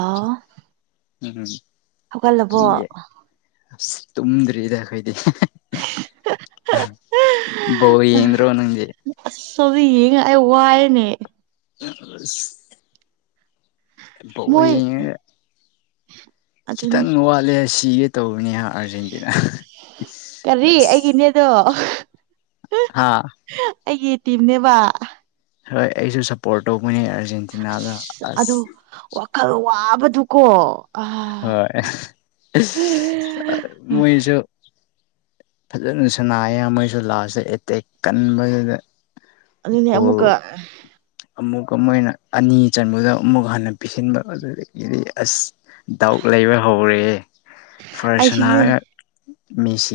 ꯑꯥꯎ ꯎꯝꯝ ꯍꯧꯒꯠꯂꯕꯣ ꯑꯁ ꯇꯨꯝꯗ꯭ꯔꯤꯗ ꯑꯩꯈꯣꯏꯗꯤ ꯣ ꯌꯦꯟ ꯔꯣꯅꯗꯤ ꯆ ꯌꯦ ꯑꯩ ꯋꯥꯏꯅꯦ ꯑ ꯏ ꯃꯣꯏ ꯌꯦꯉ ꯑꯗꯨꯅꯤ ꯈꯤꯇꯪ ꯋꯥꯠꯂꯦ ꯁꯤꯒꯦ ꯇꯧꯕꯅꯦꯍ ꯑꯔꯖꯦꯟꯇꯤꯅꯥ ꯀꯔꯤ ꯑꯩꯒꯤꯅꯦꯗꯣ ꯍꯥꯥ ꯑꯩꯒꯤ ꯇꯤꯝꯅꯦꯕ ꯍꯣꯏ ꯑꯩꯁꯨ ꯁꯞꯄꯣꯔꯠ ꯇꯧꯕꯅꯦ ꯑꯥꯔꯖꯦꯟꯇꯤꯅꯥꯗ ꯑꯁ ꯑꯗꯣ ꯑꯁ ꯋꯥꯕꯗꯨꯀꯣ ꯑ ꯍꯣꯏ ꯃꯁꯨ ꯐꯖꯅ ꯁꯅꯥ ꯑꯌꯥꯝꯈꯩꯁꯨ ꯂꯥꯁꯇꯦ ꯑꯦꯇꯦꯛ ꯀꯟꯕꯗꯨꯗ ꯑꯗꯨꯅꯦ ꯑꯃꯨꯛꯀ ꯑꯃꯨꯛ ꯃꯣꯏꯅ ꯑꯅꯤ ꯆꯟꯕꯗ ꯑꯃꯨꯛ ꯍꯥꯟꯟꯅ ꯄꯤꯁꯤꯟꯕ ꯑꯗꯨꯗꯒꯤꯗꯤ ꯑꯁ ꯗꯥꯎꯠ ꯂꯩꯕ ꯍꯧꯔꯦ ꯑꯩꯁꯤꯅꯦ ꯐꯔꯁꯅꯥꯔꯒ ꯃꯦꯁꯤ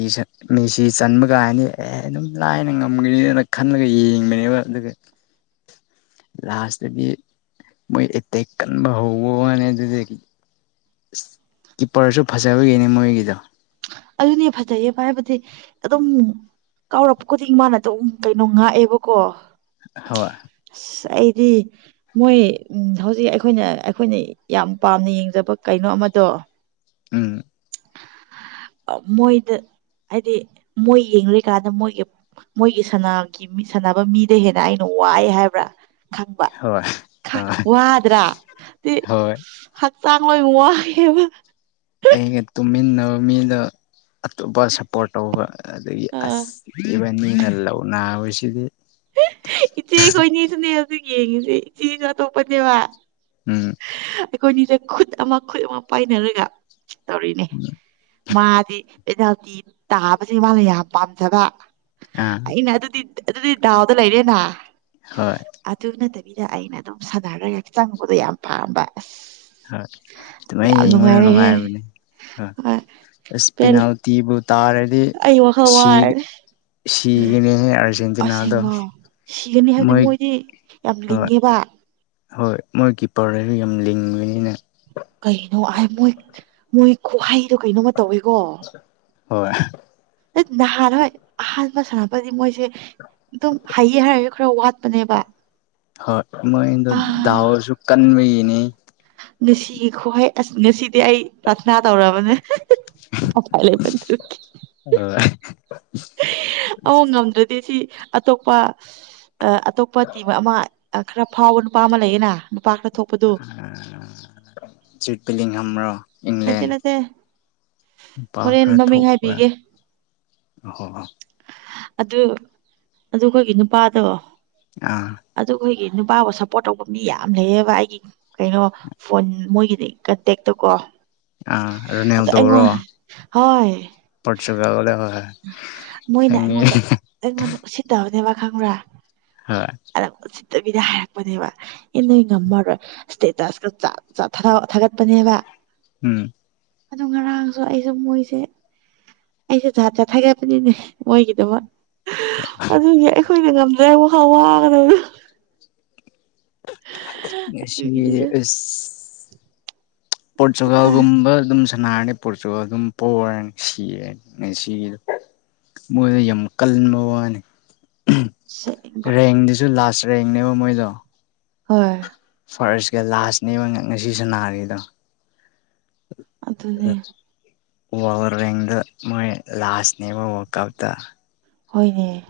ꯃꯦꯁꯤ ꯆꯟꯕ ꯀꯥꯏꯅꯤ ꯑꯦ ꯑꯗꯨꯝ ꯂꯥꯏꯅ ꯉꯝꯒꯅꯤꯅ ꯈꯜꯂꯒ ꯌꯦꯡꯕꯅꯦ ꯇ ꯂꯩ ꯂꯥꯁꯇꯗꯤ ꯃꯣꯏ ꯑꯦꯇꯦꯛ ꯀꯟꯕ ꯍꯧꯋꯣꯅꯦ ꯑꯗꯨꯗꯒꯤ ꯀꯤꯞꯄꯔꯁꯨ ꯐꯖꯕꯒꯤꯅꯦ ꯃꯣꯏꯒꯤꯗ ꯑꯗꯨꯅꯦ ꯐꯖꯩꯌꯦꯕ ꯍꯥꯏꯕꯗꯤ ꯑꯗꯨꯝ ꯀꯥꯎꯔꯛꯄ ꯈꯨꯗꯤꯡ ꯃꯥꯅꯗ ꯀꯩꯅꯣ ꯉꯥꯛꯑꯦꯕꯀꯣ ꯍꯣꯏꯋꯥ ꯑꯁ ꯑꯩꯗꯤ ꯃꯣꯏ ꯎ ꯍꯧꯖꯤꯛ ꯑꯩꯈꯣꯏꯅ ꯑꯩꯈꯣꯏꯅ ꯌꯥꯝ ꯄꯥꯝꯅ ꯌꯦꯡꯖꯕ ꯀꯩꯅꯣ ꯑꯃꯗꯣ ꯎꯝ ꯑ ꯃꯣꯏꯣꯏꯗ ꯍꯥꯏꯗꯤ ꯃꯣꯏ ꯌꯦꯡꯂꯡꯔꯤꯀꯥꯟꯗ ꯃꯣꯏꯒꯤ ꯃꯣꯏꯒꯤꯒꯤ ꯁꯥꯟꯅꯕ ꯃꯤꯗ ꯍꯦꯟꯅ ꯑꯩꯅ ꯋꯥꯏ ꯍꯥꯏꯕ꯭ꯔꯥ ꯈꯪꯕ ꯍꯣꯏ ꯍꯣꯏ ꯋꯥꯗ꯭ꯔꯥ ꯍꯣꯏ ꯆꯥꯡꯉꯣꯏ ꯎꯋꯥꯕ ꯑꯩꯒ ꯇꯨꯝꯃꯤꯟꯅꯕ ꯃꯤꯗ ꯑꯇꯣꯞꯄ ꯁꯞꯄꯣꯔꯠ ꯇꯧꯕ ꯑꯗꯒꯤ ꯑ ꯑꯕꯅꯤꯅ ꯂꯧ ꯅꯥꯕꯁꯤꯗꯤ ꯏꯆꯦ ꯈꯣꯏꯅꯤꯁꯨꯅꯦ ꯍꯧꯖꯤꯛ ꯌꯦꯡꯉꯁꯤꯦ ꯏꯆꯦꯁꯨ ꯑꯇꯣꯞꯄꯅꯦꯕ ꯎꯝ ꯑꯩꯈꯣꯏꯅꯤꯗ ꯈꯨꯠ ꯑꯃ ꯈꯨꯠ ꯑꯃ ꯄꯥꯏꯅꯔꯒ ꯇꯧꯔꯤꯅꯦ ꯃꯥꯗꯤ ꯑꯦꯗꯥꯜꯇꯤ ꯇꯥꯕꯁꯦ ꯃꯥꯅ ꯌꯥꯝ ꯄꯥꯝꯖꯕ ꯑꯥ ꯑꯩꯅ ꯑꯗꯨꯗꯤ ꯑꯗꯨꯗꯤ ꯗꯥꯎꯗ ꯂꯩꯔꯦꯅ ꯍꯣꯏ ꯑꯗꯨ ꯅꯠꯇ ꯕꯤꯗ ꯑꯩꯅ ꯑꯗꯨꯝ ꯁꯥꯅꯔꯒ ꯆꯪꯕꯗꯣ ꯌꯥꯝ ꯄꯥꯝꯕ ꯑꯁ ꯍꯣꯏ ꯑꯗꯨꯃꯥꯏ ꯌꯥꯝ ꯌꯦꯡꯕꯅ ꯅꯨꯡꯉꯥꯏꯔꯦꯍꯦ ꯅꯨꯡꯉꯥꯏꯕꯅꯦ ꯍꯣꯏ [unintelligible] ꯄꯦꯜꯂꯦ ꯄꯅꯥꯜꯇꯤꯕꯨ ꯇꯥꯔꯗꯤ ꯑꯩ ꯋꯥꯈꯜ ꯋꯥꯔꯅꯤ ꯁꯤꯒꯤꯅꯦꯍꯦ ꯑꯥꯔꯖꯦꯟꯇꯤꯅꯥꯗꯣ ꯑꯁꯦꯡꯕ ꯁꯤꯒꯅꯤ ꯍꯥꯏꯕꯗꯤ ꯃꯣꯏ ꯃꯣꯏꯗꯤ ꯌꯥꯝ ꯍꯣꯏ ꯂꯤꯡꯉꯦꯕ ꯍꯣꯏ ꯃꯣꯏꯒꯤ ꯄꯔꯗꯔꯗꯨ ꯌꯥꯝ ꯂꯤꯡꯕꯅꯤꯅ ꯀꯩꯅꯣ ꯍꯥꯏ ꯃꯣꯏ ꯃꯣꯏ ꯈꯨꯍꯩꯗꯣ ꯀꯩꯅꯣꯃ ꯇꯧꯋꯤꯀꯣ ꯍꯣꯏ ꯅꯍꯥꯟ ꯍꯣꯏ ꯑꯍꯥꯟꯕ ꯁꯥꯟꯅꯕꯗꯤ ꯃꯣꯏꯁꯦ ꯑꯗꯨꯝ ꯍꯩꯌꯦ ꯍꯥꯏꯔꯁꯨ ꯈꯔ ꯋꯥꯠꯄꯅꯦꯕ ꯍꯣꯏ ꯃꯣꯏꯗ ꯥꯎꯁꯨ ꯀꯟꯕꯤ ꯉꯁꯤꯈꯣꯍ ꯑꯁ ꯉꯁꯤꯗꯤ ꯑꯩ ꯄ꯭ꯔꯔꯊꯅꯥ ꯇꯧꯔꯕꯅꯦ ꯑ ꯉꯝꯗ꯭ꯔꯗꯤ ꯁꯤ ꯑꯇꯣꯞꯄ ꯑꯇꯣꯞꯄ ꯇꯤꯝ ꯑꯃ ꯈꯔ ꯐꯥꯎꯕ ꯅꯨꯄꯥ ꯑꯃ ꯂꯩꯌꯦꯅ ꯅꯨꯄꯥ ꯈꯔ ꯊꯣꯛꯄꯗꯨ ꯆꯤꯠ ꯄꯂꯤ ꯍ꯭ꯔꯣ ꯅꯠꯇ ꯅꯠꯇ ꯇꯈ꯭ꯔꯦ ꯊꯣꯛ ꯀꯦ ꯑꯍ ꯑꯗꯨ ꯑꯗꯨ ꯑꯩꯈꯣꯏꯒꯤ ꯅꯨꯄꯥꯗꯣ ꯑ ꯑꯗꯨ ꯑꯩꯈꯣꯏꯒꯤ ꯅꯨꯄꯥꯕꯨ ꯁꯞꯄꯣꯔꯠ ꯇꯧꯕ ꯃꯤ ꯌꯥꯝ ꯂꯩꯌꯦꯕ ꯑꯩꯒꯤ ꯀꯩꯅꯣ ꯐꯣꯟ ꯃꯣꯏꯒꯤ ꯀꯇꯦꯛꯛꯇ ꯀꯣ ꯑ ꯔꯅꯦꯧꯗꯧꯔꯣ ꯍꯣꯏ ꯄꯣꯔꯆꯨꯒꯜ ꯋꯥꯂꯦ ꯍꯣꯏ ꯃꯣꯏꯅ ꯈꯪꯉꯦ ꯑꯩꯉꯣꯟꯗ ꯑꯩꯉꯣꯟꯗ ꯎꯁꯤꯠꯇꯕꯅꯦꯕ ꯈꯪꯕ꯭ꯔꯥ ꯍꯣꯏ ꯆꯠꯇꯕꯤꯗ ꯍꯥꯏꯔꯛꯄꯅꯦꯕ ꯏ ꯅꯣꯏ ꯉꯝꯃꯔꯣꯏ ꯏꯁꯇꯦꯇꯁꯀ ꯊꯥꯒꯠꯄꯅꯦꯕ ꯎꯝ ꯑꯗꯨ ꯉꯔꯥꯡꯁꯨ ꯑꯩꯁꯨ ꯃꯣꯏꯁꯦ ꯑꯩꯁꯦ ꯖꯥꯠꯇ ꯊꯥꯒꯠꯄꯅꯤꯅꯦ ꯃꯣꯏꯒꯤꯗꯃꯛ ꯑꯗꯨꯒꯤ ꯑꯩꯈꯣꯏꯅ ꯑ ꯋꯥ ꯍ ꯋꯥ ꯑꯗꯨꯒꯤꯅꯤꯗ [unintelligible] ꯋꯥꯏ ꯄꯣꯠꯆꯒꯒꯨꯝꯕ ꯑꯗꯨꯝ ꯁꯅꯥꯔꯅꯤ ꯄꯨꯠꯁꯨ ꯑꯗꯨꯝ ꯄꯣꯔꯦ ꯁꯤꯔꯦ ꯁꯤꯗꯣ ꯃꯣꯏꯗ ꯌꯥꯝ ꯀꯟꯕ ꯋꯥꯅꯤ ꯑꯁꯦꯡꯕ ꯔꯦꯡꯗꯨꯁꯨ ꯂꯥꯁ ꯔꯦꯡꯅꯦꯕ ꯃꯣꯏꯗꯣ ꯍꯣꯏ ꯐꯥꯔꯁꯀ ꯂꯥꯁꯅꯦꯕ ꯉꯁꯤꯁꯨ ꯅꯥꯔꯤꯗꯣ ꯑꯗꯨꯅꯦꯦ ꯋꯥ ꯔꯗ ꯃꯣꯏ ꯂꯥꯁꯅꯦꯕ ꯋꯥꯔꯛ ꯑꯥꯎ ꯇ ꯍꯣꯏꯅꯦ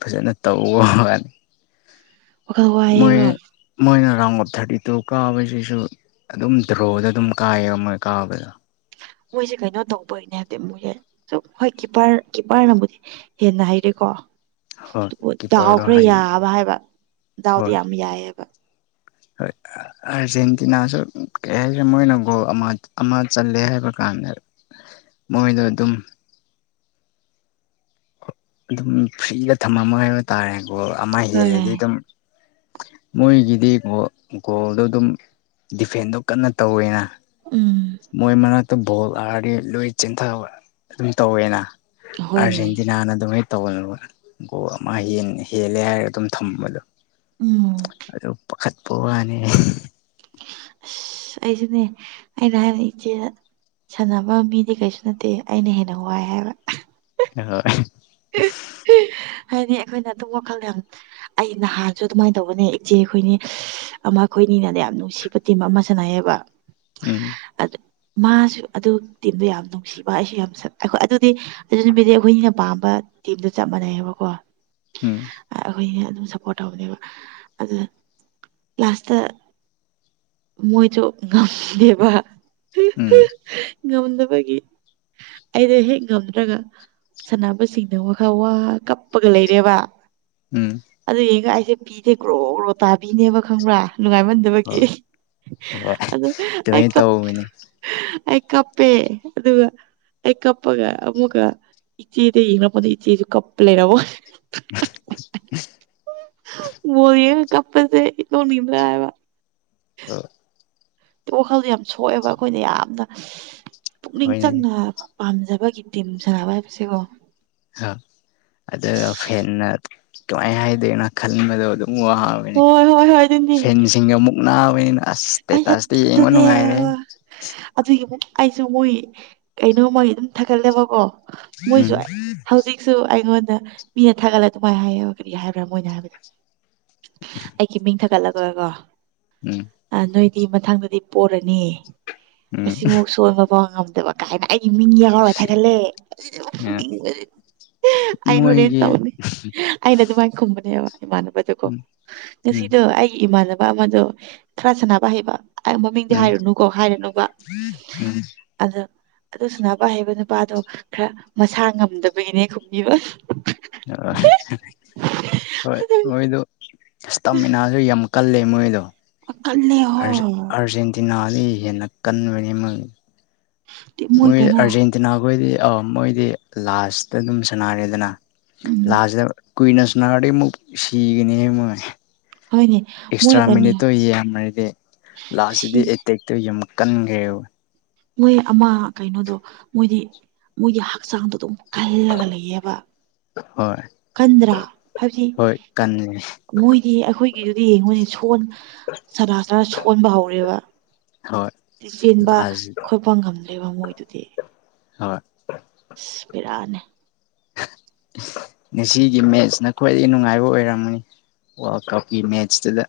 ꯐꯖꯅ ꯇꯧ ꯋꯥꯅꯤ ꯎꯍ ꯋꯥꯦ ꯃꯣꯏ ꯃꯣꯏꯅ ꯔꯥꯎꯟ ꯑꯣꯞ ꯊꯥꯔꯇꯤ ꯇꯨ ꯀꯥꯕꯁꯤꯁꯨ ꯑꯗꯨꯝ ꯗ꯭ꯔꯣꯗ ꯑꯗꯨꯝ ꯀꯥꯏꯌꯦꯕ ꯃꯣꯏ ꯀꯥꯕꯗꯣ ꯃꯣꯏꯁꯦ ꯀꯩꯅꯣ ꯇꯧꯕꯒꯤꯅꯦ ꯍꯥꯏꯕꯗꯤ ꯃꯣꯏꯁꯦ ꯁꯨꯝ ꯍꯣꯏ ꯀꯤꯞꯄꯔ ꯀꯤꯞꯄꯔꯅꯕꯨꯗꯤ ꯍꯦꯟꯅ ꯍꯥꯏꯔꯦ ꯀꯣ ꯍꯣꯏ ꯗꯥꯎ ꯀꯤꯞꯄꯔꯗꯣ ꯈꯔ ꯍꯩ ꯌꯥꯕ ꯍꯥꯏꯕ ꯗꯥꯎꯗꯤ ꯍꯣꯏ ꯌꯥꯝ ꯌꯥꯏꯑꯕ ꯍꯣꯏ ꯑꯥꯔꯖꯦꯟꯇꯤꯅꯥꯁꯨ ꯀꯩ ꯍꯥꯏꯔꯦ ꯃꯣꯏꯅ ꯒꯣꯜ ꯑꯃ ꯑꯃ ꯆꯠꯂꯦ ꯍꯥꯏꯕ ꯀꯥꯟꯗ ꯃꯣꯏꯗ ꯑꯗꯨ ꯑꯗꯨꯝ ꯑꯗꯨꯝ ꯐ꯭ꯔꯤꯗ ꯊꯝꯃꯝꯃ ꯍꯥꯏꯕ ꯇꯥꯔꯦꯀꯣ ꯑꯃ ꯍꯣꯏ ꯍꯦꯜꯂꯗꯤ ꯑꯗꯨꯝ ꯃꯣꯏꯒꯤꯗꯤ ꯒꯣꯜꯗꯣ ꯑꯗꯨꯝ ꯗꯤꯐꯦꯟꯗꯣ ꯀꯟꯅ ꯇꯧꯋꯦꯅ ꯎꯝ ꯃꯣꯏ ꯃꯔꯅꯥꯛꯇ ꯚꯣꯜ ꯑꯥꯔꯗꯤ ꯂꯣꯏ ꯆꯤꯟꯊꯕ ꯑꯗꯨꯝ ꯇꯧꯋꯦꯅ ꯍꯣꯏꯅꯦ ꯑꯔꯖꯦꯟꯇꯤꯅꯥ ꯑꯅ ꯑꯗꯨ ꯃ ꯇꯧꯅ ꯀꯣ ꯑꯃ ꯍꯦꯜꯂꯦ ꯍꯥꯏꯔꯒ ꯑꯗꯨꯝ ꯊꯝꯕꯗꯣ ꯎꯝ ꯑꯗꯨ ꯄꯈꯄꯒꯅꯦꯦ ꯑ ꯑꯩꯁꯤꯅꯦ ꯑꯩꯅ ꯍꯥꯏꯅ ꯏꯆꯦꯗ ꯁꯥꯟꯅꯕ ꯃꯤꯗꯤ ꯀꯩꯁꯨ ꯅꯠꯇꯦ ꯑꯩꯅ ꯍꯦꯟꯅ ꯋꯥꯏ ꯍꯥꯏꯕ ꯍꯣꯏ ꯍꯥꯏꯗꯤ ꯑꯩꯈꯣꯏꯅ ꯑꯗꯨꯝ ꯋꯥꯈꯜ ꯌꯥꯝ ꯑꯩ ꯅꯍꯥꯟꯁꯨ ꯑꯗꯨꯃꯥꯏꯅ ꯇꯧꯕꯅꯦ ꯏꯆꯦ ꯑꯩꯈꯣꯏꯅꯤ ꯑꯃ ꯑꯩꯈꯣꯏ ꯃꯤꯅꯅꯦ ꯌꯥꯝ ꯅꯨꯡꯁꯤꯕ ꯇꯤꯝ ꯑꯃ ꯆꯅꯌꯦꯕ ꯎꯝ ꯃꯥꯁꯨ ꯑꯗꯨ ꯇꯤꯝꯗ ꯌꯥꯝ ꯅꯨꯡꯁꯤꯕ ꯑꯩꯁꯨ ꯌꯥꯝ ꯁ ꯑꯩꯈꯣꯏ ꯑꯗꯨꯗꯤ ꯑꯗꯨ ꯅꯨꯃꯤꯗꯤ ꯑꯩꯈꯣꯏꯅꯤꯅ ꯄꯥꯝꯕ ꯇꯤꯝ ꯆꯞ ꯃꯥꯟꯅꯩꯕꯀꯣ ꯎꯝ ꯑꯩꯈꯣꯏ ꯑꯗꯨꯝ ꯁꯞꯄꯣꯔꯠ ꯇꯧꯕꯅꯦꯕ ꯑꯗꯨꯗ ꯂꯥꯁꯇ ꯃꯣꯏꯁꯨ ꯉꯝꯗꯦꯕ ꯎꯝ ꯉꯝꯗꯕꯒꯤ ꯑꯩꯗꯣ ꯍꯦꯛ ꯉꯝꯗ꯭ꯔꯒ ꯁ ꯁꯤꯡꯅ ꯋꯥꯈ ꯋꯥ ꯀꯞꯄꯒ ꯂꯩꯔꯦꯕ ꯎꯝ ꯑꯗꯨꯅꯦ ꯄꯤꯗꯦ ꯀ꯭ꯔꯣ꯭ꯔꯣ ꯇꯥꯕꯤꯅꯦꯕ ꯈꯪꯕ꯭ꯔꯥ ꯅꯨꯡꯉꯥꯏꯃꯟꯗꯕꯒꯤ ꯍꯣꯏ ꯍꯣꯏ ꯑꯗꯨ ꯑꯗꯨꯃꯥꯏꯅ ꯇꯧꯕꯅꯤ ꯑꯩ ꯑꯩ ꯀꯞꯄꯦ ꯑꯗꯨꯒ ꯑꯩ ꯀꯞꯄꯒ ꯑꯃꯨꯛꯀ ꯏꯆꯦ ꯅꯄ ꯏ ꯆꯦ ꯀꯞꯄ ꯂꯩꯔꯕꯣ ꯦ ꯀꯄꯁꯦ ꯊꯅꯤꯗ꯭ꯔꯕ ꯎ ꯋꯥꯈꯜꯗꯣ ꯌꯥꯝ ꯁꯣꯛꯑꯦꯕ ꯑꯩꯈꯣꯏꯅ ꯌꯥꯝꯅ ꯄꯨꯛꯅꯤꯡ ꯍꯣꯏꯅꯦ ꯆꯪꯅ ꯄꯥꯝꯖꯕꯒꯤ ꯇꯤꯝ ꯁꯥꯟꯅꯕ ꯍꯥꯏꯕꯁꯤꯀꯣ ꯑ ꯑꯗꯨꯒ ꯍꯦꯟꯅ ꯀꯃꯥꯏꯅ ꯍꯥꯏꯗꯣꯏꯦꯅꯣ ꯈꯟꯕꯗꯣ ꯎ ꯋꯥꯍꯥꯡꯕꯅꯤ ꯍꯣꯏ ꯍꯣꯏ ꯍꯣꯏ ꯑꯗꯨꯅꯤ ꯐꯦꯟꯁꯤꯡꯒ ꯃꯨꯛꯅꯥ ꯑꯩꯣꯏꯅ ꯑꯁ ꯑꯩ ꯁꯇꯦꯇꯥꯁꯇ ꯌꯦꯡꯕ ꯑꯗꯨꯅꯦ ꯅꯨꯡꯉꯥꯏꯔꯦ ꯑꯗꯨꯒꯤ ꯑꯃꯨꯛ ꯑꯩꯁꯨ ꯃꯣꯏ ꯀꯩꯅꯣꯃꯣꯏ ꯑꯗꯨꯝ ꯊꯥꯒꯠꯂꯦꯕꯀꯣ ꯃꯣꯏꯁꯨ ꯎꯝ ꯍꯧꯖꯤꯛꯁꯨ ꯑꯩꯉꯣꯟꯗ ꯃꯤꯅ ꯊꯥꯒꯠꯂ ꯑꯗꯨꯃꯥꯏꯅ ꯍꯥꯏ ꯍꯥꯏꯕ꯭ꯔꯥ ꯃꯅ ꯍꯥꯏꯕꯗ ꯑꯩꯒꯤ ꯃꯤ ꯊꯠ ꯒ ꯎꯝ ꯅꯣꯏꯗꯤ ꯃꯊꯪꯗꯗꯤ ꯄꯣꯔꯅꯤ ꯎꯝ ꯑꯁꯤꯃꯥꯎ ꯁꯣꯟꯕ ꯐꯥꯎ ꯉꯝꯗꯕ ꯀꯥꯏꯅ ꯑꯩ ꯏꯃꯤꯤꯡꯒꯤꯌꯥ ꯀ ꯀ ꯊ ꯀꯦ ꯑꯩ ꯍꯣꯔꯦꯟ ꯃꯣꯏꯒꯤ ꯇꯧꯅꯤ ꯑꯩꯅ ꯑꯗꯨꯃꯥꯏꯅ ꯈꯨꯝꯕꯅꯦꯕ ꯏꯃꯥꯟꯅꯕꯗꯨꯀꯣ ꯎꯝ ꯎꯝ ꯉꯁꯤꯗꯣ ꯑꯩꯒꯤ ꯏꯃꯥꯟꯅꯕ ꯑꯃꯗꯣ ꯈꯔ ꯁꯥꯟꯅꯕ ꯍꯩꯕ ꯃꯃꯤꯡꯗꯤ ꯎꯝ ꯍꯥꯏꯔꯨꯅꯨꯀꯣ ꯍꯥꯏꯔꯅꯨꯕ ꯎꯝ ꯑꯗ ꯑꯗꯨꯁꯨ ꯅꯄꯥ ꯍꯥꯏꯕ ꯅꯨꯄꯥꯗꯣ ꯈꯔ ꯃꯁꯥ ꯉꯝꯗꯕꯒꯤꯅꯦ ꯈꯨꯝꯕꯤꯕ ꯍꯣꯏ ꯍꯣꯏ ꯃꯣꯏꯗ ꯑ ꯇꯝꯃꯤꯅꯁꯨ ꯌꯥꯝ ꯀꯜꯂꯦ ꯃꯣꯏꯗꯣ ꯀꯜꯂꯦ ꯍꯣꯏ ꯑꯥꯔꯖꯦꯟꯇꯤꯅꯥ ꯑꯩ ꯍꯦꯟꯅ ꯀꯟꯕꯅꯤ ꯃꯣꯏ ꯑꯥꯔꯖꯦꯟꯇꯤꯅꯥ ꯈꯣꯏꯗꯤ ꯑ ꯃꯣꯏꯗꯤ ꯂꯥꯁꯇ ꯑꯗꯨꯝ ꯁꯥꯟꯅꯔꯦꯗꯅ ꯎꯝ ꯂꯥꯁꯗ ꯀꯨꯏꯅꯁꯅꯥꯒꯥꯔꯒ ꯑꯃꯨꯛ ꯁꯤꯒꯅꯤ ꯃꯣꯏ ꯍꯣꯏꯅꯦ ꯃꯣꯏ ꯑꯦꯛꯁꯇ꯭ꯔꯥ ꯀꯩꯅꯣ ꯃꯤꯅꯤꯠꯇꯣ ꯌꯥꯝꯃꯗꯤ ꯁꯤ ꯂꯥꯁꯁꯤꯗꯤ ꯑꯦꯇꯦꯛꯇꯣ ꯌꯥꯝ ꯀꯟꯒꯦ ꯃꯣꯏ ꯑꯃ ꯀꯩꯅꯣꯗꯣ ꯃꯣꯏꯗꯤ ꯃꯣꯏꯒꯤ ꯍꯛꯆꯥꯡꯗꯣ ꯑꯗꯨꯝ ꯈꯜꯂꯒ ꯂꯩꯌꯦꯕ ꯍꯣꯏ ꯀꯟꯗ꯭ꯔꯥ ꯍꯥꯏꯕꯗꯤ ꯍꯣꯏ ꯀꯟꯂꯦ ꯃꯣꯏꯗꯤ ꯑꯩꯈꯣꯏꯒꯤꯗꯨꯗꯤ ꯌꯦꯡꯉꯣꯅꯦ ꯁꯣꯟ ꯁꯅꯥ ꯁꯅꯥ ꯁꯣꯟꯕ ꯍꯧꯕ ꯍꯣꯏ ꯆꯦꯟꯕ ꯂꯥꯁ ꯈꯣꯠꯄ ꯉꯝꯗ꯭ꯔꯦꯕ ꯃꯣꯏꯗꯨꯗꯤ ꯍ ꯏꯁ ꯄꯔꯅꯦ [unintelligible] ꯉꯁꯤꯒꯤ ꯃꯦꯠꯁꯅ ꯈ꯭ꯋꯥꯏꯗꯒꯤ ꯅꯨꯡꯉꯥꯏꯕ ꯑꯣꯏꯔꯝꯅꯤ ꯋꯥꯔꯜ ꯀꯞꯀꯤ ꯃꯦꯠꯁꯇꯨꯗ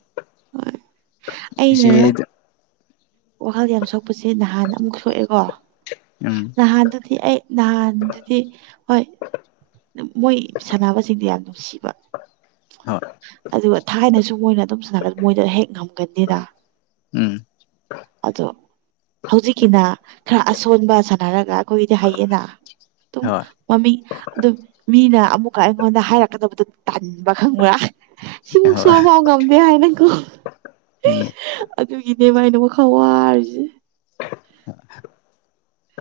ꯁꯤ ꯑꯩꯅ ꯋꯥꯈꯜ ꯌꯥꯝ ꯁꯣꯛꯄꯁꯦ ꯅꯍꯥꯟ ꯑꯃꯨꯛ ꯁꯣꯛꯑꯦꯀꯣ ꯎꯝ ꯅꯍꯥꯟꯗꯨꯗꯤ ꯑꯩ ꯅꯍꯥꯟꯗꯨꯗꯤ ꯍꯣꯏ ꯃꯣꯏ ꯁꯥꯟꯅꯕꯁꯤꯡꯗꯤ ꯌꯥꯝ ꯅꯨꯡꯁꯤꯕ ꯍ ꯑꯗꯨꯒ ꯊꯥꯏꯅꯁꯨ ꯃꯣꯏꯅ ꯑꯗꯨꯝ ꯁꯥꯟꯅꯒ ꯃꯣꯏꯗ ꯍꯦꯛ ꯉꯝꯒꯟꯅꯤꯅ ꯎꯝ ꯑꯗꯣ ꯍꯧꯖꯤꯛꯀꯤꯅ ꯈꯔ ꯑꯁꯣꯟꯕ ꯁꯥꯟꯅꯔꯒ ꯑꯩꯈꯣꯏꯒꯤꯗꯤ ꯍꯩꯌꯦꯅ ꯑꯗꯨꯝ ꯍꯣꯏ ꯃꯃꯤꯡ ꯑꯗꯨꯝ ꯃꯤꯅ ꯑꯃꯨꯛꯀ ꯑꯩꯉꯣꯟꯗ ꯍꯥꯏꯔꯛꯀꯗꯕꯗꯨꯣ ꯇꯟꯕ ꯈꯪꯕ꯭ꯔꯥ ꯁꯤꯃꯨꯛ ꯍꯣꯏ ꯁꯨꯨꯔꯐꯥꯎ ꯉꯝꯗꯦ ꯍꯥꯏꯅꯀꯣ ꯎꯝ ꯑꯗꯨꯒꯤꯅꯦ ꯃꯥꯏꯅꯦ ꯋꯥꯈꯥ ꯋꯥꯔꯤꯁꯦ [unintelligible]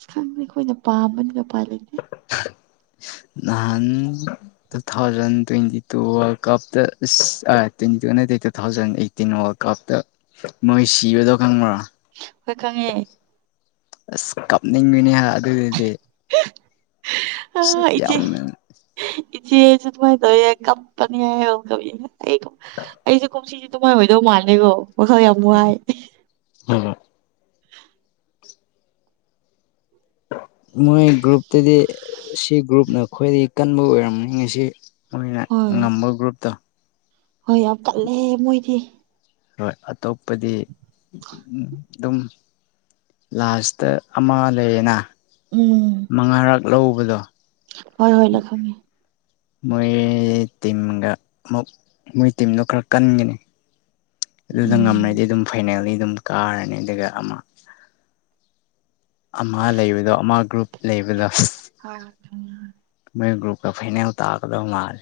ꯑ ꯈꯪꯗꯦ ꯑꯩꯈꯣꯏꯅ ꯄꯥꯃꯅꯤꯒ ꯄꯥꯜꯂꯤꯅꯦꯦ ꯅꯍꯥꯟ ꯇꯨ ꯊꯥꯎꯖꯟ ꯇ꯭ꯋꯦꯟꯇꯤ ꯇꯨꯔ ꯀꯞ ꯇ꯭ꯋꯦꯟꯇꯤ ꯇ ꯍꯥꯟꯅꯗꯗꯤ ꯇꯨ ꯊꯥꯎꯖꯟ ꯑꯩꯠꯇꯤꯟ ꯋꯥꯔꯜ ꯀꯞꯇ ꯃꯣꯏ ꯁꯤꯕꯗꯣ ꯈꯪꯕ꯭ꯔꯣ ꯍꯣꯏ ꯈꯪꯉꯦ ꯅꯤꯡ ꯃꯤꯅꯤ ꯑꯗꯨꯗꯦ ꯌꯥꯎ ꯏꯆꯦꯁꯨꯦꯥꯏꯗ ꯀꯝꯄꯅꯤ ꯍꯥꯏ ꯑꯩꯁꯨꯦ ꯀꯁꯤ ꯑꯗꯨꯃꯥꯏꯅ ꯑꯣꯏꯣꯏꯗꯧ ꯃꯥꯜꯂꯀꯣ ꯋꯥꯈꯜ ꯌꯥꯝ ꯋꯥꯏ ꯍꯣꯏ ꯃꯣꯏ ꯒ꯭ꯔꯨꯞꯇꯗꯤ ꯁꯤ ꯒ꯭ꯔꯨꯞꯅ ꯈ꯭ꯋꯥꯏꯗꯒꯤ ꯀꯟꯕ ꯑꯣꯏꯔꯝꯅꯤ ꯉꯁꯤ ꯃꯣꯏꯅ ꯍꯣꯏ ꯉꯝꯕ ꯒ꯭ꯔꯨꯞꯇꯣ ꯍꯣꯏ ꯌꯥꯝ ꯀꯜꯂꯦ ꯃꯣꯏꯗꯤ ꯍꯣꯏ ꯑꯇꯣꯞꯄꯗꯤ ꯑꯗꯨꯝ ꯂꯥꯁꯇ ꯑꯃ ꯂꯩꯌꯦꯅ ꯎꯝ ꯃꯉꯥꯔꯛ ꯂꯧꯕꯗꯣ ꯍꯣꯏ ꯍꯣꯏ ꯂꯈꯃꯤꯃꯤ ꯃꯣꯏ ꯇꯤꯝꯒ ꯑꯃꯨꯛ ꯃꯣꯏ ꯇꯤꯝꯗꯣ ꯈꯔ ꯀꯟꯒꯅꯤ ꯑꯗꯨꯗ ꯎꯝ ꯉꯝꯃꯗꯤ ꯑꯗꯨꯝ ꯐꯥꯏꯅꯦꯜꯂꯤ ꯑꯗꯨꯝ ꯀꯥꯔꯅꯤ ꯑꯗꯨꯒ ꯑꯃ ꯑꯃ ꯂꯩꯕꯗꯣ ꯑꯃ ꯒ꯭ꯔꯨꯞ ꯂꯩꯕꯗꯣ ꯍꯣꯏ ꯃꯣꯏ ꯒ꯭ꯔꯨꯨꯞꯀ ꯐꯥꯏꯅꯦꯜ ꯇ ꯀꯗ ꯃꯥꯜ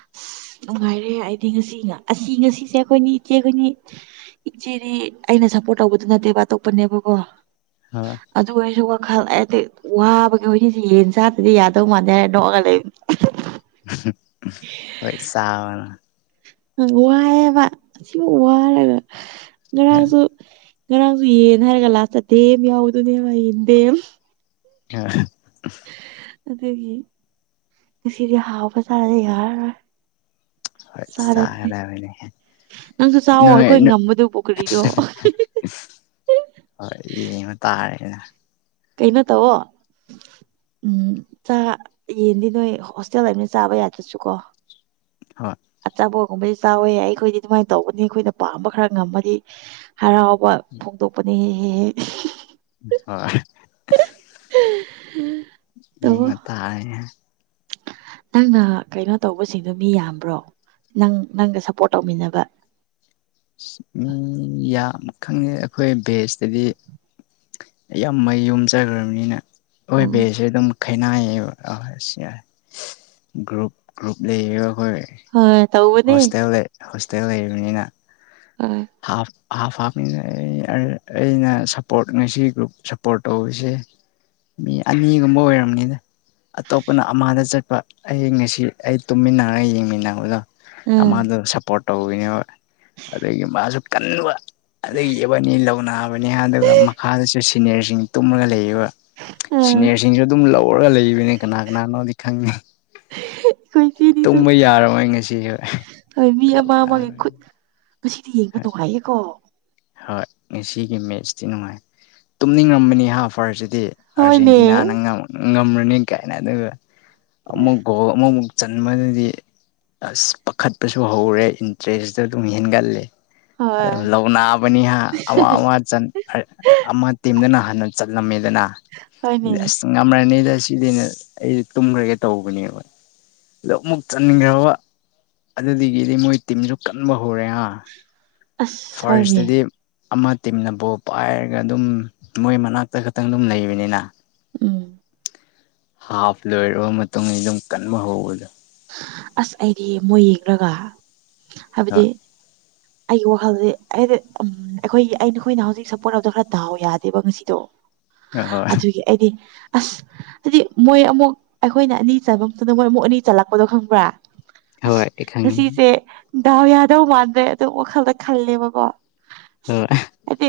ꯑꯁ ꯅꯨꯡꯉꯥꯏꯔꯦ ꯑꯩꯗꯤ ꯉꯁꯤ ꯉ ꯑꯁꯤ ꯉꯁꯤꯁꯦ ꯑꯩꯈꯣꯏꯅꯤ ꯏꯆꯦ ꯑꯩꯈꯣꯏꯅꯤ ꯏꯆꯦꯗꯤ ꯑꯩꯅ ꯁꯞꯄꯣꯔꯠ ꯇꯧꯕꯗꯨ ꯅꯠꯇꯦꯕ ꯑꯇꯣꯞꯄꯅꯦꯕꯀꯣ ꯍꯣꯏ ꯑꯗꯨ ꯑꯣꯏꯔꯁꯨ ꯈꯜꯂꯗꯤ ꯋꯥꯕꯒꯤ ꯍꯧꯖꯤꯛꯁꯦ ꯌꯦꯟ ꯆꯥꯗꯗꯤ ꯌꯥꯗꯧ ꯃꯥꯟꯗꯦ ꯍꯥꯏꯔ ꯅꯣꯛꯑꯒ ꯂꯩ ꯍꯣꯏ ꯆꯅ ꯋꯥꯏꯑꯦꯕ ꯁꯤꯃ ꯋꯥꯔꯒ ꯉꯔꯥꯡꯁꯨ ꯉꯔꯥꯡꯁꯨ ꯌꯦꯟ ꯍꯥꯏꯔꯒ ꯂꯥꯛ ꯆꯗꯦ ꯌꯥꯎꯕꯗꯨꯅꯦ ꯃꯥ ꯌꯦꯟꯗꯦ ꯑ ꯑꯗꯨꯒꯤ ꯉꯁꯤꯗꯤ ꯍꯥꯎꯕ ꯆꯥꯔꯗꯤ ꯌꯥꯔꯔꯣꯏ ꯍꯣꯏ ꯆꯥꯗꯣꯏꯅꯦ ꯆꯔꯕꯅꯦ ꯅꯪꯁꯨ ꯆꯥꯛꯑꯣ ꯑꯩꯈꯣꯏ ꯉꯝꯕꯗꯨ ꯄꯨ ꯀ꯭ꯔꯤꯗꯣ ꯍꯣꯏ ꯏꯕ ꯇꯥꯔꯦꯅ ꯀꯩꯅꯣ ꯇꯑꯣꯣ ꯎꯝꯥ ꯌꯦꯟꯗꯤ ꯅꯣꯏ ꯍꯣꯁꯇꯦꯜ ꯍꯥꯏꯕꯅ ꯆꯥꯕ ꯌꯥꯗ꯭ꯔꯁꯨꯀꯣ ꯍ ꯊꯕꯣꯒꯨꯝꯕꯗꯤ ꯆꯥꯎꯋꯦ ꯑꯩꯈꯣꯏꯗꯤ ꯑꯗꯨꯃꯥꯏꯅ ꯇꯧꯕꯅꯤ ꯑꯩꯈꯣꯏꯅ ꯄꯥꯝꯕ ꯈꯔ ꯉꯝꯃꯗꯤ ꯍꯔꯥꯎꯕ ꯐꯣꯡꯗꯣꯛꯄꯅꯤꯍ ꯍ ꯌꯦ ꯇꯧꯋꯣ ꯉ ꯇꯥꯏ ꯅꯪꯅ ꯀꯩꯅꯣ ꯇꯧꯕꯁꯤꯡꯗꯣ ꯃꯤ ꯌꯥꯝꯕ꯭ꯔꯣ ꯅꯪ ꯅꯪꯒ ꯁꯞꯄꯣꯔꯠ ꯇꯧꯃꯤꯟꯅꯕ ꯃꯤ ꯌꯥꯝ ꯈꯪꯉꯦ ꯑꯩꯈꯣꯏ ꯕꯦꯖꯇꯗꯤ ꯌꯥꯝꯌꯥꯝ ꯃꯩ ꯌꯨꯝ ꯆꯈ꯭ꯔꯕꯅꯤꯅ ꯑꯩꯣꯏ ꯎꯝ ꯕꯦꯁꯦ ꯑꯗꯨꯝ ꯈꯩꯅꯥꯏꯌꯦꯕ ꯑ ꯁꯤ ꯒ꯭ꯔꯨꯞ ꯒ꯭ꯔꯨꯞ ꯂꯩꯌꯦꯕ ꯍꯣꯏ ꯍꯣꯏ ꯇꯧꯕꯅꯦ ꯍꯣꯁꯇꯦꯜ ꯍꯣꯁꯇꯦꯜ ꯂꯩꯔꯤꯕꯅꯤꯅ ꯎꯝ ꯍꯥ ꯍꯥꯞ ꯍꯥꯥꯞꯅꯤꯅ ꯑꯩꯅ ꯁꯞꯄꯣꯔꯠ ꯉꯁꯤ ꯒ꯭ꯔꯨꯞ ꯁꯞꯄꯣꯔꯠ ꯇꯧꯕꯔꯤꯁꯦ ꯃꯤ ꯑꯅꯤꯒꯨꯝꯕ ꯑꯣꯏꯔꯕꯝꯅꯤꯗ ꯑꯇꯣꯞꯄꯅ ꯑꯃꯥꯗ ꯆꯠꯄ ꯑꯩ ꯉꯁꯤ ꯑꯩ ꯇꯨꯝꯃꯤꯟꯅꯔꯒ ꯌꯦꯡꯃꯤꯟꯅꯕꯗꯣ ꯑꯃꯗ ꯑ ꯁꯞꯄꯣꯔꯠ ꯇꯧꯕꯤꯅꯦꯕ ꯑꯗꯒꯤ ꯃꯥꯁꯨ ꯀꯟꯕ ꯑꯗꯨ ꯌꯦꯕꯅꯤ ꯂꯧꯅꯥꯕꯅꯤ ꯑꯗꯨꯒ ꯃꯈꯥꯗꯁꯨ ꯁꯤꯅꯤꯌꯔꯁꯤꯡ ꯇꯨꯝꯂꯒ ꯂꯩꯌꯦꯕ ꯑꯩꯈꯣꯏ ꯁꯤꯅꯦꯔꯁꯤꯡꯁꯨ ꯑꯗꯨꯝ ꯂꯧꯔꯒ ꯂꯩꯕꯅꯤ ꯀꯅꯥ ꯀꯅꯥꯅꯣꯗꯤ ꯈꯪꯉꯤ ꯏꯆꯦꯅꯤꯁꯨ ꯇꯨꯝꯕ ꯌꯥꯔꯃꯣꯏ ꯉꯁꯤ ꯍꯣꯏ ꯃꯤ ꯑꯃ ꯑꯃꯒꯤ ꯈꯨꯠ ꯉꯁꯤꯗꯤ ꯌꯦꯡꯕ ꯇꯣꯡꯉꯥꯏꯌꯦꯀꯣ ꯍꯣꯏ ꯉꯁꯤꯒꯤ ꯃꯦꯠꯁꯇꯤ ꯅꯨꯡꯉꯥꯏ ꯇꯨꯝꯅꯤꯡꯔꯝꯕꯅꯤ ꯍꯥ ꯐꯔꯁꯤ ꯗꯤ ꯍꯣꯏꯅꯦ ꯑꯥꯔꯖꯦꯟꯇꯤꯅꯥꯅ ꯉꯝꯔꯅꯤ ꯀꯥꯏꯅ ꯑꯗꯨꯒ ꯑꯃꯨꯛ ꯒꯣꯜ ꯑꯃꯨꯛꯨ ꯆꯟꯕꯗꯗꯤ ꯑꯁ ꯄꯥꯈꯠꯄꯁꯨ ꯍꯧꯔꯦ ꯏꯟꯇꯔꯦꯁꯇꯣ ꯑꯗꯨꯝ ꯍꯦꯟꯒꯠꯂꯦ ꯑ ꯍꯣꯏ ꯂꯧꯅꯥꯕꯅꯤ ꯍꯥꯏ ꯑꯃ ꯑꯃ ꯅ ꯍꯥꯟ ꯆꯠꯂꯝꯃꯤꯗꯅ ꯍꯣꯏꯅꯦ ꯑꯁ ꯉꯝꯃꯅꯤꯗ ꯑꯁꯤꯅꯦꯅꯦ ꯑꯩꯁ ꯇꯨꯝꯈ꯭ꯔꯒꯦ ꯇꯧꯕꯅꯦꯕ ꯑ ꯑꯃꯨꯛ ꯆꯟꯈ꯭ꯔꯕ ꯑꯗꯨꯗꯒꯤꯗꯤ ꯃꯣꯏ ꯇꯤꯝꯁꯨ ꯀꯟꯕ ꯍꯧꯔꯦ ꯑꯁ ꯍꯅꯦ ꯐꯥꯔꯁꯇꯗꯤ ꯑꯃ ꯇꯤꯝꯅꯕꯨꯣ ꯄꯥꯏꯔꯒ ꯑꯗꯨꯝ ꯃꯣꯏ ꯃꯅꯥꯛꯇ ꯈꯛꯇꯪ ꯑꯗꯨꯝ ꯂꯩꯕꯅꯤꯅ ꯎꯝ ꯍꯥꯐ ꯂꯣꯏꯔꯕ ꯃꯇꯨꯡꯗ ꯑꯗꯨꯝ ꯀꯟꯕ ꯍꯧꯕꯗꯣ ꯑꯁ ꯑꯩꯗꯤ ꯌꯦꯡ ꯃꯣꯏ ꯌꯦꯡꯂꯡꯒ ꯍꯥꯏꯕꯗꯤ [unintelligible] ꯑꯩꯒꯤ ꯋꯥꯈꯜꯗꯤ ꯍꯥꯏꯗꯤ ꯎꯝ ꯑꯩꯈꯣꯏ ꯑ ꯅꯈꯣꯏꯅ ꯍꯧꯖꯤꯛ ꯁꯞꯄꯣꯔꯠ ꯇꯗ ꯈꯔ ꯗꯥꯎ ꯌꯥꯗꯦꯕ ꯉꯁꯤꯗꯣ ꯍꯣꯏ ꯍꯣꯏ ꯑꯗꯨꯒꯤ ꯑꯩꯗꯤ ꯑꯁ ꯍꯥꯏꯗꯤ ꯃꯣꯏ ꯑꯃꯨꯛ ꯑꯩꯈꯣꯏꯅ ꯑꯅꯤ ꯆꯟꯕ ꯃꯇꯝꯗ ꯃꯣꯏ ꯑꯃꯨꯛ ꯑꯅꯤ ꯆꯜꯂꯛꯄꯗꯣ ꯈꯪꯕ꯭ꯔꯥ ꯑꯁ ꯍꯣꯏ ꯈꯪ ꯉꯁꯤꯁꯦ ꯗꯥꯎ ꯌꯥꯗꯧ ꯃꯥꯟꯗ꯭ꯔꯦ ꯑꯗꯨꯝ ꯋꯥꯈꯜꯗ ꯈꯜꯂꯦꯕꯀꯣ ꯍꯣꯏ ꯍꯥꯏꯗꯤ